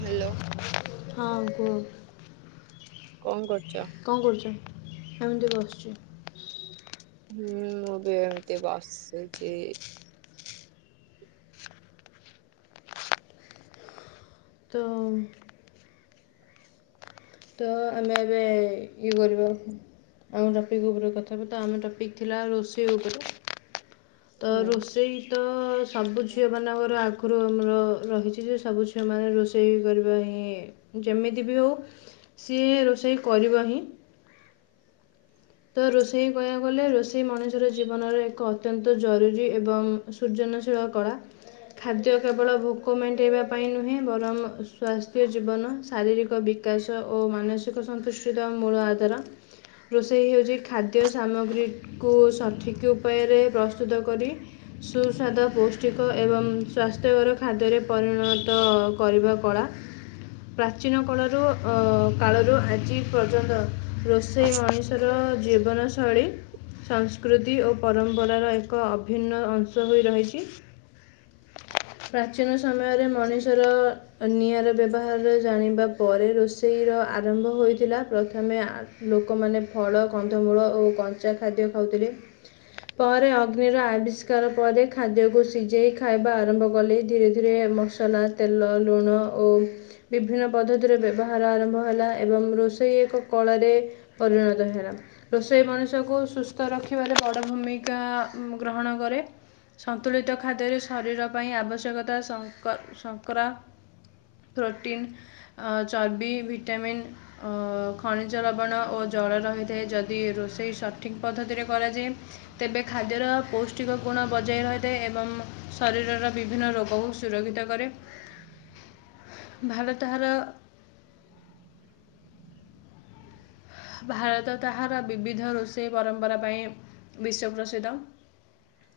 Hello ହଁ କୁ କଣ କରୁଛ? କଣ କରୁଛ ଆମେ ଏଠି ବସୁଛୁ ହୁଁ ମୁଁ ବି ଏମିତି ବସିଛି। ତ ତ ଆମେ ଏବେ ଇଏ କରିବା ଆମ ଟପିକ୍ ଉପରେ କଥାହବା ତ ଆମ ଟପିକ୍ ଥିଲା ରୋଷେଇ ଉପରେ ତ ହୁଁ। ରୋଷେଇ ତ ସବୁ ଝିଅ ମାନଙ୍କର ଆଗରୁ ଆମର ରହିଛି ଯେ ସବୁ ଝିଅ ମାନ ରୋଷେଇ ରୋଷେଇ କରିବା ହିଁ ଯେମିତି ବି ହେଉ ସିଏ ରୋଷେଇ କରିବା ହିଁ ତ ରୋଷେଇ କହିବାକୁ ଗଲେ ରୋଷେଇ ମଣିଷର ଜୀବନର ଏକ ଅତ୍ୟନ୍ତ ଜରୁରୀ ଏବଂ ସୃଜନଶୀଳ କଳା। ଖାଦ୍ୟ କେବଳ ଭୋକ ମେଣ୍ଟାଇବା ପାଇଁ ନୁହେଁ ବରଂ ସ୍ୱାସ୍ଥ୍ୟ ଜୀବନ ଶାରୀରିକ ବି ବିକାଶ ଓ ମାନସିକ ସନ୍ତୁଷ୍ଟିର ମୂଳ ଆଧାର ସେ ହେଉଛି ଖାଦ୍ୟ ସାମଗ୍ରୀକୁ ସଠିକ୍ ଉପାୟରେ ପ୍ରସ୍ତୁତ କରି ସୁସ୍ୱାଦ ପୌଷ୍ଟିକ ଏବଂ ସ୍ୱାସ୍ଥ୍ୟକର ଖାଦ୍ୟରେ ପରିଣତ କରିବା କଳା ପ୍ରାଚୀନ କାଳରୁ ଅ କାଳରୁ ଆଜି ପର୍ଯ୍ୟନ୍ତ ରୋଷେଇ ମଣିଷ ର ଜୀବନ ଶୈଳୀ ସଂସ୍କୃତି ଓ ପରମ୍ପରାର ଏକ ଅଭିନ୍ନ ଅଂଶ ହୋଇ ରହିଛି [inaudible] ପ୍ରାଚୀନ ସମୟରେ ମଣିଷର ନିଆଁର ବ୍ୟବହାର ଜାଣିବା ପରେ ରୋଷେଇର ଆରମ୍ଭ ହୋଇଥିଲା ପ୍ରଥମେ ଆ ଲୋକମାନେ ଫଳ କନ୍ଧମୂଳ ଓ କଞ୍ଚା ଖାଦ୍ୟ ଖାଉଥିଲେ ପରେ ଅଗ୍ନିର ଆବିଷ୍କାର ପରେ ଖାଦ୍ୟକୁ ସିଝେଇ ଖାଇବା ଆରମ୍ଭ କଲେ ଧୀରେ ଧୀରେ ମ ମସଲା ତେଲ ଲୁଣ ଓ ବିଭିନ୍ନ ପଦ୍ଧତିରେ ବ୍ୟବହାର ଆରମ୍ଭ ହେଲା ଏବଂ ରୋଷେଇ ଏକ କଳାରେ ପରିଣତ ହେଲା ହେରା ରୋଷେଇ ମଣିଷକୁ ସୁସ୍ଥ ରଖିବାରେ ବଡ ଭୂମିକା ଗ୍ରହଣ କରେ। ସନ୍ତୁଳିତ ଖାଦ୍ୟରେ ଶରୀର ପାଇଁ ଆବଶ୍ୟକତା ଶଙ୍କ ଶଙ୍କରା ପ୍ରୋଟିନ୍ ଅ ଚର୍ବି ଭିଟାମନ୍ ଖଣିଜ ଲବଣ ଓ ଜଳ ରହି ତେ ଯଦି ରୋଷେଇ ସଠିକ ପଦ୍ଧତିରେ କରାଯାଏ ତେବେ ଖାଦ୍ୟର ପୌ ପୌଷ୍ଟିକ ଗୋଣ ବଜାୟ ରହିଥାେଏ ଏବଂ ଶରୀରର ବିଭିନ୍ନ ରୋଗକୁ ସୁରକ୍ଷିତ କରେ। ହୁଁ ଭାର ତାହାର ଭାରତ ତାହାର ବିବିଧ ରୋଷେଇ ପରମ୍ପରା ପାଇଁ ବିଶ୍ଵ ପ୍ରସିଦ୍ଧ।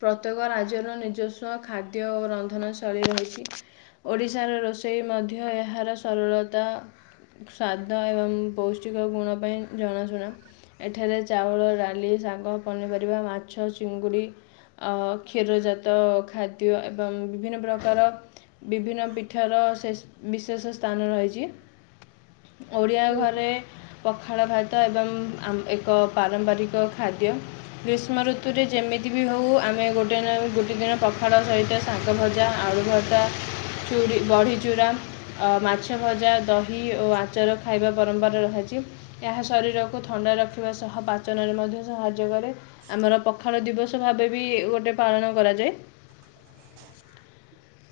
ପ୍ରତ୍ୟେକ ରାଜ୍ୟର ନିଜସ୍ୱ ଖାଦ୍ୟ ଓ ରନ୍ଧନ ଶୈଳୀ ରହିଛି। ଓଡ଼ିଶାର ରୋଷେଇ ମଧ୍ୟ ଏହାର ସରଳତା ସ୍ଵାଦ ଏବଂ ପୌଷ୍ଟିକ ଗୁଣ ପାଇଁ ଜଣାଶୁଣା। ଏଠାରେ ଚାଉଳ ରା ଲି, ଶାଗ, ପନିପରିବା, ମାଛ, ଚିଙ୍ଗୁଡ଼ି, ଆ କ୍ଷୀର ଜାତ ଖା ତୀୟ ଏବଂ ବିଭିନ୍ନ ପ୍ରକାର, ବିଭିନ୍ନ ପିଠାର ଶେଷ୍ ବିଶେଷ ସ୍ଥାନ ରହିଛି। ଓଡ଼ିଆ ହୁଁ ଘରେ ପଖାଳ ଭାତ୍ ତ ଏବଂ ଏକ ଆମ୍ ପାରମ୍ପରିକ ଖାଦ୍ୟ ଗ୍ରୀଷ୍ମ ଋତୁରେ ଯେମିତି ବି ହେଉ, ଆମେ ଗୋଟେ ନା ଗୋଟେ ଦିନ ପଖାଳ ସହିତ ଶାଗଭଜା, ଆଳୁଭର୍ତ୍ତା, ଚୁଡ଼ି ବଢ଼ିଚୂୁରା ଅ ମାଛଭଜା, ଦହି ଓ ଆଚାର ଖାଇବା ପରମ୍ପରା ରହାଛି। ଏହାସ ଶରୀରକୁ ଥଣ୍ଡା ରଖିବା ସହ, ପାଚନରେ ମଧ୍ୟ ସାହାଯ୍ୟ କରେ। ଆମର ପଖାଳ ଦିବସ ଭାବେ ବି, ଗୋଟେ ପାଳନ କରାଯାଏ।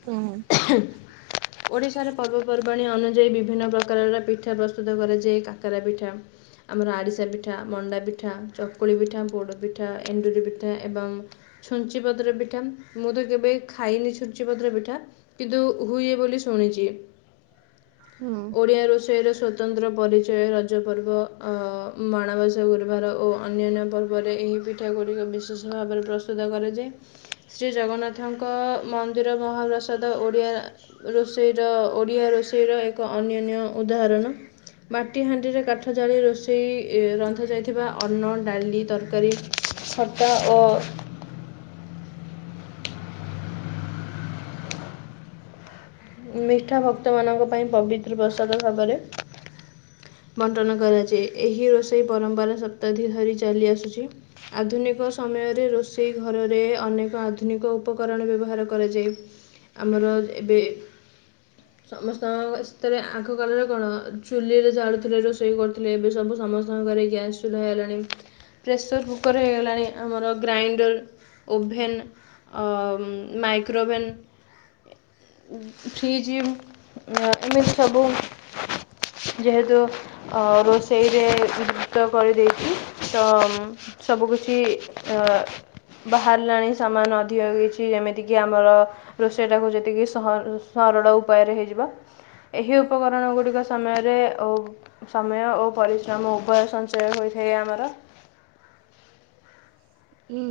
ହୁଁ। ହ [inaudible] ଓଡିଶାର ପର୍ବପର୍ବାଣୀ ଅନୁଯାୟୀ ବିଭିନ୍ନ ପ୍ରକାରର ପିଠା ପ୍ରସ୍ତୁତ କରାଯାଏ। କାକରା ପିଠା ଆମର ଆରିଶା ପିଠା, ମଣ୍ଡା ପିଠା, ଚକୁଳି ପିଠା, ପୋଡ଼ ପିଠା, ଏଣ୍ଡୁରି ପିଠା ଏବଂ ଛୁଞ୍ଚି ପତ୍ର ପିଠା, ମୁଁ ତ କେବେ ଖାଇନି ଛୁଞ୍ଚି ପତ୍ର ପିଠା? କିନ୍ତୁ ହୁଏ, ବୋଲି ଶୁଣିଛି। ହୁଁ ଓଡିଆ ରୋଷେଇର ସୋ ତନ୍ତ୍ର ପରିଚୟ। ରଜପର୍ବ ଅ-ଅ, ମାଣବସା ଗୁରୁବାର ଓ ଅନ୍ୟାନ୍ୟ ପର୍ବରେ ଏହି ପିଠ୍ ପିଠା ଗୁଡ଼ିକ ବିଶେଷ ଭାବରେ ପ୍ରସ୍ତୁତ କରାଯାଏ। ଶ୍ରୀ ଜଗନ୍ନାଥଙ୍କ ମନ୍ଦିର ମହାପ୍ରସ୍ ସ୍ୱାଦ ଓଡ଼ିଆ ରୋଷେଇର, ଓଡ଼ିଆ ରୋଷେଇର ଏକ ଅନ୍ୟାନ୍ୟ ଉଦାହରଣ। ମାଟି ହାଣ୍ଡିରେ କାଠ ଜାଳି ରୋଷେଇ-ଇ ରନ୍ଧାଯାଇଥିବା ଅନ୍ନ, ଡାଲି, ତରକାରୀ। ଖଟା ଓ ମିଠା ଭକ୍ତ ମାନଙ୍କ ପାଇଁ ପବିତ୍ର ପ୍ରସାଦ ଭାବରେ। ବଣ୍ଟନ କରାଯାଏ। ଏହି ରୋଷେଇ ପରମ୍ପରା ଶତାବ୍ଦୀ ଧରି ଚାଲି ଆସୁଛି। ଆଧୁନିକ ସମୟରେ, ରୋଷେଇ ଘରରେ ଅନେକ ଆଧୁନିକ ଉପକରଣ ବ୍ୟବହାର କରାଯାଏ। ଆମର ଏବେ। ସମସ୍ତଙ୍କ, ସେଥିରେ ଆଘ କାଳର କଣ, ଚୁଲିରେ ଜାଳୁ ଚୁଲିରେ ରୋଷେଇ କରୁଥିଲେ। ଏବେ ସବୁ ସମସ୍ତଙ୍କ ଘରେ ଗ୍ୟାସ୍ ଚୁହ୍ଲା ହେଲାଣି। ପ୍ରେସର୍ କୁକର୍ ହେଇଗଲାଣି। ଆମର ଗ୍ରାଇଣ୍ଡର୍, ଓଭେନ୍ ଅ-ଅ ମାଇକ୍ରୋଭେନ୍। ଉଁ ଫ୍ରିଜ୍ଉଁ ଏମିତି ସବୁ ଯେହେତୁ, ଅ ରୋଷେଇରେ ଦ୍ରୁତ କରିଦେଇଛି। ତମ୍ ସବୁ କିଛି ଅ ବାହାରିଲାଣି ସାମାନ ଅଧିକ କିଛି, ଯେମିତି କିି ଆମର ରୋଷେଇ ଟାକୁ ଯେତିକି ସହ, ସରଳ ଉପାୟରେ ହେଇଯିବ ଏହି ଉପକରଣ ଗୁଡ଼ିକ ସମୟରେ ଓବ୍ ସମୟ ଓ ପରିଶ୍ରମ ଉଭୟ ସଞ୍ଚୟ ହୋଇଥାଏ ଆମର। ଉଁ।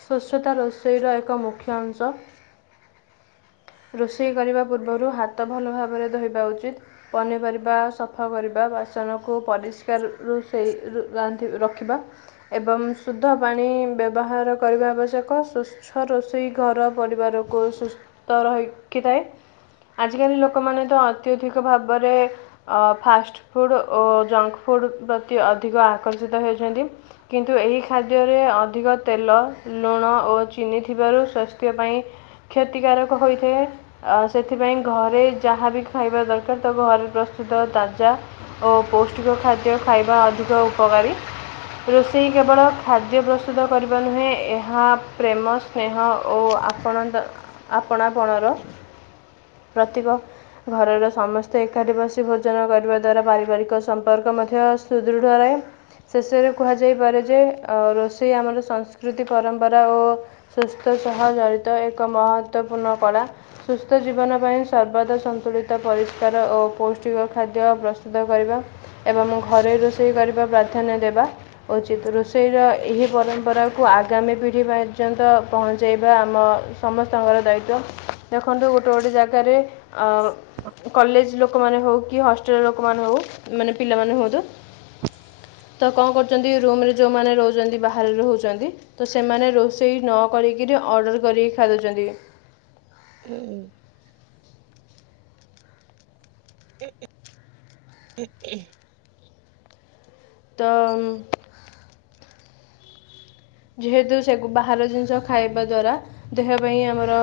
ସ୍ୱଚ୍ଛତା ରୋଷେଇର ଏକ ମୁଖ୍ୟ ଅଂଶ। ରୋଷେଇ କରିବା ପୂର୍ବରୁ, ହାତ ଭଲ ଭାବରେ ଧୋଇବା ଉଚିତ୍। ପନିପରିବା ସଫା କରିବା, ବାସନକୁ ପରିଷ୍କାର, ରୁ-ଷେ-ଇ ରାନ୍ଧି ରଖିବା। ଏବଂ ଶୁଦ୍ଧ ପାଣି ବ୍ୟବହାର କରିବା ଆବଶ୍ୟକ। ସୁସ୍ ସ ରୋଷେଇ ଘର ପରିବାରକୁ ସୁସ୍ଥ ରହିଖିଥାଏ। ଆଜିକାଲି ଲୋକମାନେ ତ ଅତ୍ୟଧିକ ଭାବରେ ଅ ଫାଷ୍ଟ ଫୁଡ଼୍ ଓ ଜଙ୍କ୍ ଫୁଡ଼୍ ପ୍ରତି ଅଧିକ ଆକର୍ଷିତ ହେଉଛନ୍ତି। କିନ୍ତୁ ଏହି ଖାଦ୍ୟରେ ଅଧିକ ତେଲ, ଲୁଣ ଓ ଚିନି ଥିବାରୁ ସ୍ୱାସ୍ଥ୍ୟ ପାଇଁ କ୍ଷତିକାରକ ହୋଇଥାଏ‌। ଅ ସେଥିପାଇଁ ଘରେ ଯାହାବି ଖାଇବା ଦରକାର, ତ ଘରେ ପ୍ରସ୍ତୁତ ତାଜା ଓ ପୌଷ୍ଟିକ ଖାଦ୍ୟ ଖାଇବା ଅଧିକ ଉପକାରୀ। ରୋଷେଇ କେବଳ ଖାଦ୍ୟ ପ୍ରସ୍ତୁତ କରିବା ନୁହେଁ ଏହା ପ୍ରେମସ୍ ସ୍ନେହ ଓ ଆପଣ ଦ ଆପଣାପଣର ପ୍ରତୀକ। ଘରର ସମସ୍ତେ ଏକାଠି ବସି ଭୋଜନ କରିବା ଦ୍ଵାରା ପାରିବାରିକ ସମ୍ପର୍କ ମଧ୍ୟ ସୁଦୃଢ଼ ରହେ। ଶେଷରେ କୁହାଯାଇପାରେ ଯେ ଅ ରୋଷେଇ ଆମର ସଂସ୍କୃତି ପରମ୍ପରା ଓ ସୁସ୍ଥ ସହ ଜଡ଼ିତ ଏକ ମହତ୍ଵପୂର୍ଣ୍ଣ କଳା। ସୁସ୍ଥ ଜୀବନ ପାଇଁ ସର୍ବଦା ସନ୍ତୁଳିତ ପରିଷ୍କାର ଓ ପୌଷ୍ଟିକ ଖାଦ୍ୟ ପ୍ରସ୍ତୁତ କରିବା‌। ଏବଂ ମୁଁ ଘରେ ରୋଷେଇ କରିବା ପ୍ରାଧାନ୍ୟ ଦେବା। ଉଚିତ ରୋଷେଇର ଏହି ପରମ୍ପରାକୁ ଆଗାମୀ ପିଢ଼ି ପର୍ଯ୍ୟନ୍ତ ପହଞ୍ଚାଇବା ଆମ ସମସ୍ତଙ୍କର ଦାୟିତ୍ୱ ଦେଖନ୍ତୁ ଗୋଟେ ଗୋଟେ ଜାଗାରେ ଆ କଲେଜ ଲୋକମାନେ ହୋଉ କି ହଷ୍ଟେଲ ଲୋକମାନେ ହୋଉ ମାନେ ପିଲାମାନେ ହୁଅନ୍ତୁ ତ କଣ କରୁଚନ୍ତି ରୁମରେ ଯେଉଁମାନେ ରହୁଚନ୍ତି ବାହାରେ ରହୁଚନ୍ତି ତ ସେମାନେ ରୋଷେଇ ନ କରିକିରି ଅର୍ଡ଼ର କରିକି ଖାଇଦୋଉଚନ୍ତି। ଏ ଉଁ ଉଁ ଉଁ ଉଁ। ତ ଯେହେତୁ ସେଗୁ-ବାହାର ଜିନିଷ ଖାଇବା ଦ୍ୱାରା ଦେହ ପାଇଁ ଆମର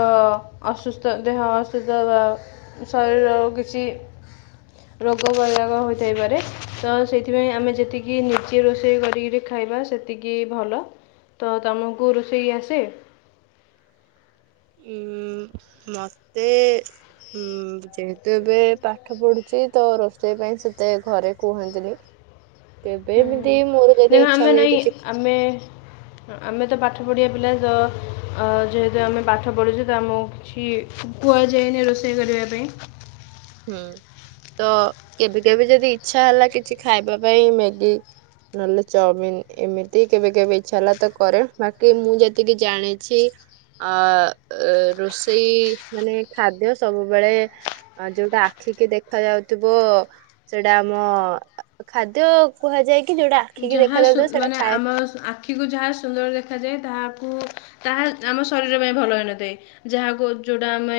ଅସୁସ୍ଥ ଦେହ ଅସୁସ୍ଥ ବା ଶରୀର କିଛି [inaudible] ରୋଗ ବୈାରାଗ ହୋଇଥାଇପାରେ ତ ସେଇଥିପାଇଁ ଆମେ ଯେତିକି ନିଜେ ରୋଷେଇ କରିକିରି ଖାଇବା ସେ ତିକି ଭଲ ତ ତମକୁ ରୋଷେଇ ଆସେ? ଉଁ ମତେ ହୁଁ ଯେହେତୁ ଏବେ ପାଠ ପଢୁଚେ ତ ରୋଷେଇ ପାଇଁ ସେତେ ଘରେ କୁହନ୍ତିନି। କେବେ ଏମିତି ମୋର ଦେଖ ଯଦି ଇଚ୍ଛା ଆମେ ହୁଏ ନାଇଁ କିଛି ଆମେ ହଁ ଆମେ ତ ପାଠ ପଢ଼ିବା ପିଲା ତ ଅ ଯେହେତୁ ଆମେ ପାଠ ପଢ଼ୁଚୁ ତ ଆମୁ କିଛି କୁହାଯାଏନି ରୋଷେଇ କରିବା ପାଇଁ। ହୁଁ ତ କେବେ କେବେ ଯଦି ଇଛା ହେଲା କିଛି ଖାଇବା ପାଇଁ ମ୍ୟାଗି ନହେଲେ ଚଅମିିନ ଏମିତି କେବେ କେବେ ଇଚ୍ଛା ହେଲା ତ କରେ ବାକି ମୁଁ ଯେତିକି ଜାଣିଛି ଅ ଅ ରୋଷେଇ ମାନେ ଖାଦ୍ୟ ସବୁବେଳେ ଆ ଯୋଉଟା ଆଖି କି ଦେଖାଯାଉଥିବ ସେଇଟା ଆମ ଖାଦ୍ୟ କୁହାଯାଏକି ଯଉଟା ଆଖିକି ଯାହା ସୁ- ଦେଖାଯାଉଥୁବ ସେଟା ମାନେ ଥାଏ। ଆମ ଆଖିକୁ ଯାହା ସୁନ୍ଦର ଦେଖାଯାଏ ତାହାକୁ ତାହା ଆମ ଶରୀର ପାଇଁ ଭଲ ହୋଇନଥାଏ। ଯାହାକୁ ଯୋଉଟା ଆମେ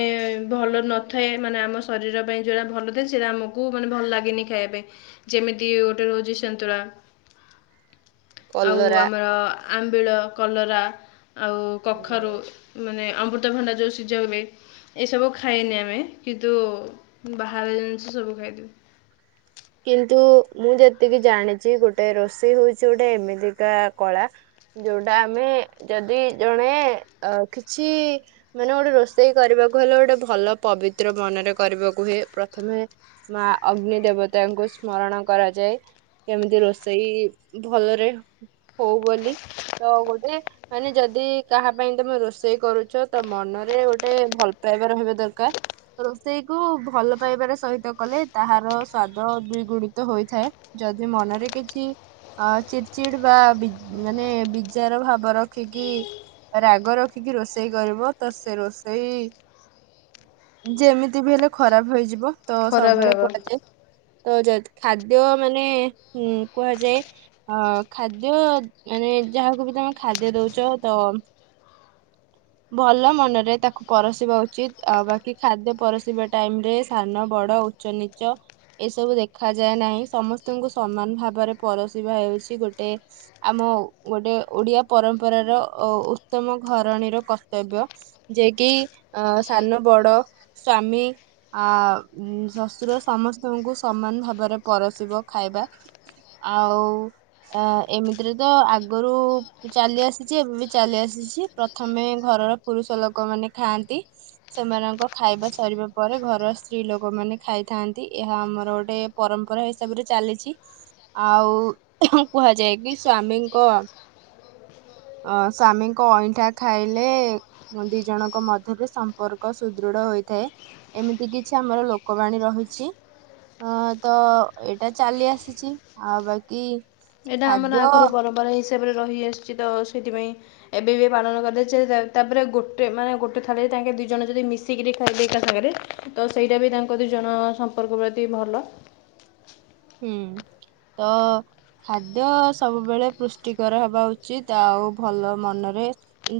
ଭଲ ନଥାଏ ମାନେ ଆମ ଶରୀର ପାଇଁ ଯୋଉଟା ଭଲ ଥାଏ ସେଟା ଆମ କୁ ମାନେ ଭଲ ଲାଗେନି ଖାଇବା ପାଇଁ ଯେମିତି ଗୋଟେ ରହୁଚି ସନ୍ତୁଳା। ଆଉ କଲରା ଆମର ଆମ୍ବିଳ କଲରା ଆଉ କଖାରୁ ମାନେ ଅମୃତଭଣ୍ଡା ଯୋଉ ସିଜା ହୁଏ ଏସବୁ ଖାଇନେ ଆମେ କିନ୍ତୁ ବାହାର ଜିନିଷ ସବୁ ଖାଇଦେବେ। କିନ୍ତୁ ମୁଁ ଯେତିକି ଜାଣିଚି ଗୋଟେ ରୋଷେଇ ହୋଉଚି ଗୋଟେ ଏମିତିକା କଳା ଯୋଉଟା ଆମେ ଯଦି ଜଣେ ଅ କିଛି ମାନେ ଗୋଟେ ରୋଷେଇ କରିବାକୁ ହେଲେ ଗୋଟେ ଭଲ ପବିତ୍ର ମନରେ କରିବାକୁ ହୁଏ ପ୍ରଥମେ ମା ଅଗ୍ନି ଦେବ ତାଙ୍କୁ ସ୍ମରଣ କରାଯାଏ କେମିତି ରୋଷେଇ ଭଲରେ ହୋଉ ବୋଲି ତ ଗୋଟେ ମାନେ ଯଦି କାହା ପାଇଁ ତମେ ରୋଷେଇ କରୁଛ ତ ମନରେ ଗୋଟେ ଭଲ ପାଇବା ରହିବା ଦରକାର। ରୋଷେଇକୁ ଭଲ ପାଇବାର ସହିତ କଲେ ତାହାର ସ୍ଵାଦ ଦ୍ୱିଗୁଣିତ ହୋଇଥାଏ ଯଦି ମନରେ କିଛି ଅ ଚିଡଚିଡ ବା ବି ମାନେ ବିଜାର ଭାବ ରଖିକି ରାଗ ରଖିକି ରୋଷେଇ କରିବ ତ ସେ ରୋଷେଇ ଯେମିତି ବି ହେଲେ ଖରାପ ହେଇଯିବ ତ ଖରାପ ସବୁବେଳେ ହେବ କୁହାଯାଏ। ତ ଯ ଖାଦ୍ୟ ମାନେ ଉ କୁହାଯାଏ। ହଁ ଖାଦ୍ୟ ମାନେ ଯାହାକୁ ବି ତମେ ଖାଦ୍ୟ ଦଉଛ ତ। ହ ଭଲ ମନରେ ତାକୁ ପରସିବା ଉଚିତ ଆ ବାକି ଖାଦ୍ୟ ପରସିବା ଟାଇମ ରେ ସାନ ବଡ ଉ ଉଚ ନିଚ ଏସବୁ ଦେଖାଯାଏ ନାହିଁ ସମସ୍ତଙ୍କୁ ସମାନ ଭାବରେ ପରସିବା ହେଉଛି ଗୋଟେ ଆମ ଗୋଟେ ଓଡିଆ ପରମ୍ପରାର ଅ ଉତ୍ତମ ଘରଣୀର କର୍ତ୍ତବ୍ୟ। ଯେ କିି ଅ ସାନ ବଡ ସ୍ଵାମୀ ଆ ଶୁଶୁର ସମସ୍ତ ତମକୁ ସମାନ ଭାବରେ ପରସିବ ଖାଇବା ଆଉ। ଅ ଏମିତିରେ ତ ଆଗରୁ ଚାଲି ଆସିଛି ଏବେ ବି ଚାଲି ଆସିଛି ପ୍ରଥମେ ଘରର। ପୁରୁଷ ଲୋକମାନେ ଖାଆନ୍ତି। ସେମାନଙ୍କ ଖାଇବା ସରିବା ପରେ ଘର ସ୍ତ୍ରୀ ଲୋକମାନେ ଖାଇଥାନ୍ତି। ଏହା ଆମର ଗୋଟେ ପରମ୍ପରା ହିସାବରେ ଚାଲିଛି। ଆଉ କୁହାଯାଏ କି ସ୍ଵାମୀଙ୍କ ଅ ସ୍ୱାମୀଙ୍କ ଅଇଁଠା ଖାଇଲେ ଦି ଜଣଙ୍କ ମଧ୍ୟରେ ସମ୍ପର୍କ ସୁଦୃଢ ହୋଇଥାଏ। ଏମିତି କିଛି ଆମର ଲୋକବାଣୀ ରହିଛି। ହଁ ତ ଏଇଟା ଚାଲି ଆସିଛି ଆଉ ବାକି ଏଇଟା ଆମର ଖାଦ୍ୟ ଆଗରୁ ପରମ୍ପରା ହିସାବରେ ରହିଆସିଛି ତ ସେଥିପାଇଁ। ଏବେ ବି ପାଳନ କରାଯାଏ ତାପରେ ଗୋଟେ ମାନେ ଗୋଟେ ଥାଳିରେ ତାଙ୍କେ ଦିଇ ଜଣ ଯଦି ମିଶିକିରି ଖାଇବେ ଏକା ସାଙ୍ଗରେ ତ ସେଇଟା ବି ତାଙ୍କ ଦିଇ ଜଣ ସମ୍ପର୍କ ପ୍ରତି ଭଲ। ହୁଁ ତ। ଖାଦ୍ୟ ସବୁବେଳେ ପୁଷ୍ଟିକର ହେବା ଉଚିତ, ଆଉ ଭଲ ମନରେ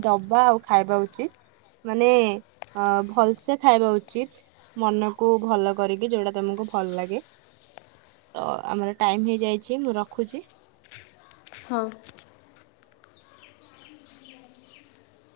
ଦବା ଆଉ ଖାଇବା ଉଚିତ ମାନେ ଅ ଭଲସେ ଖାଇବା ଉଚିତ। ମନକୁ ଭଲ କରିକି ଯୋଉଟା ତମକୁ ଭଲ ଲାଗେ। ତ ଆମର ଟାଇମ ହେଇଯାଇଛି, ମୁଁ ରଖୁଛି। ହଁ।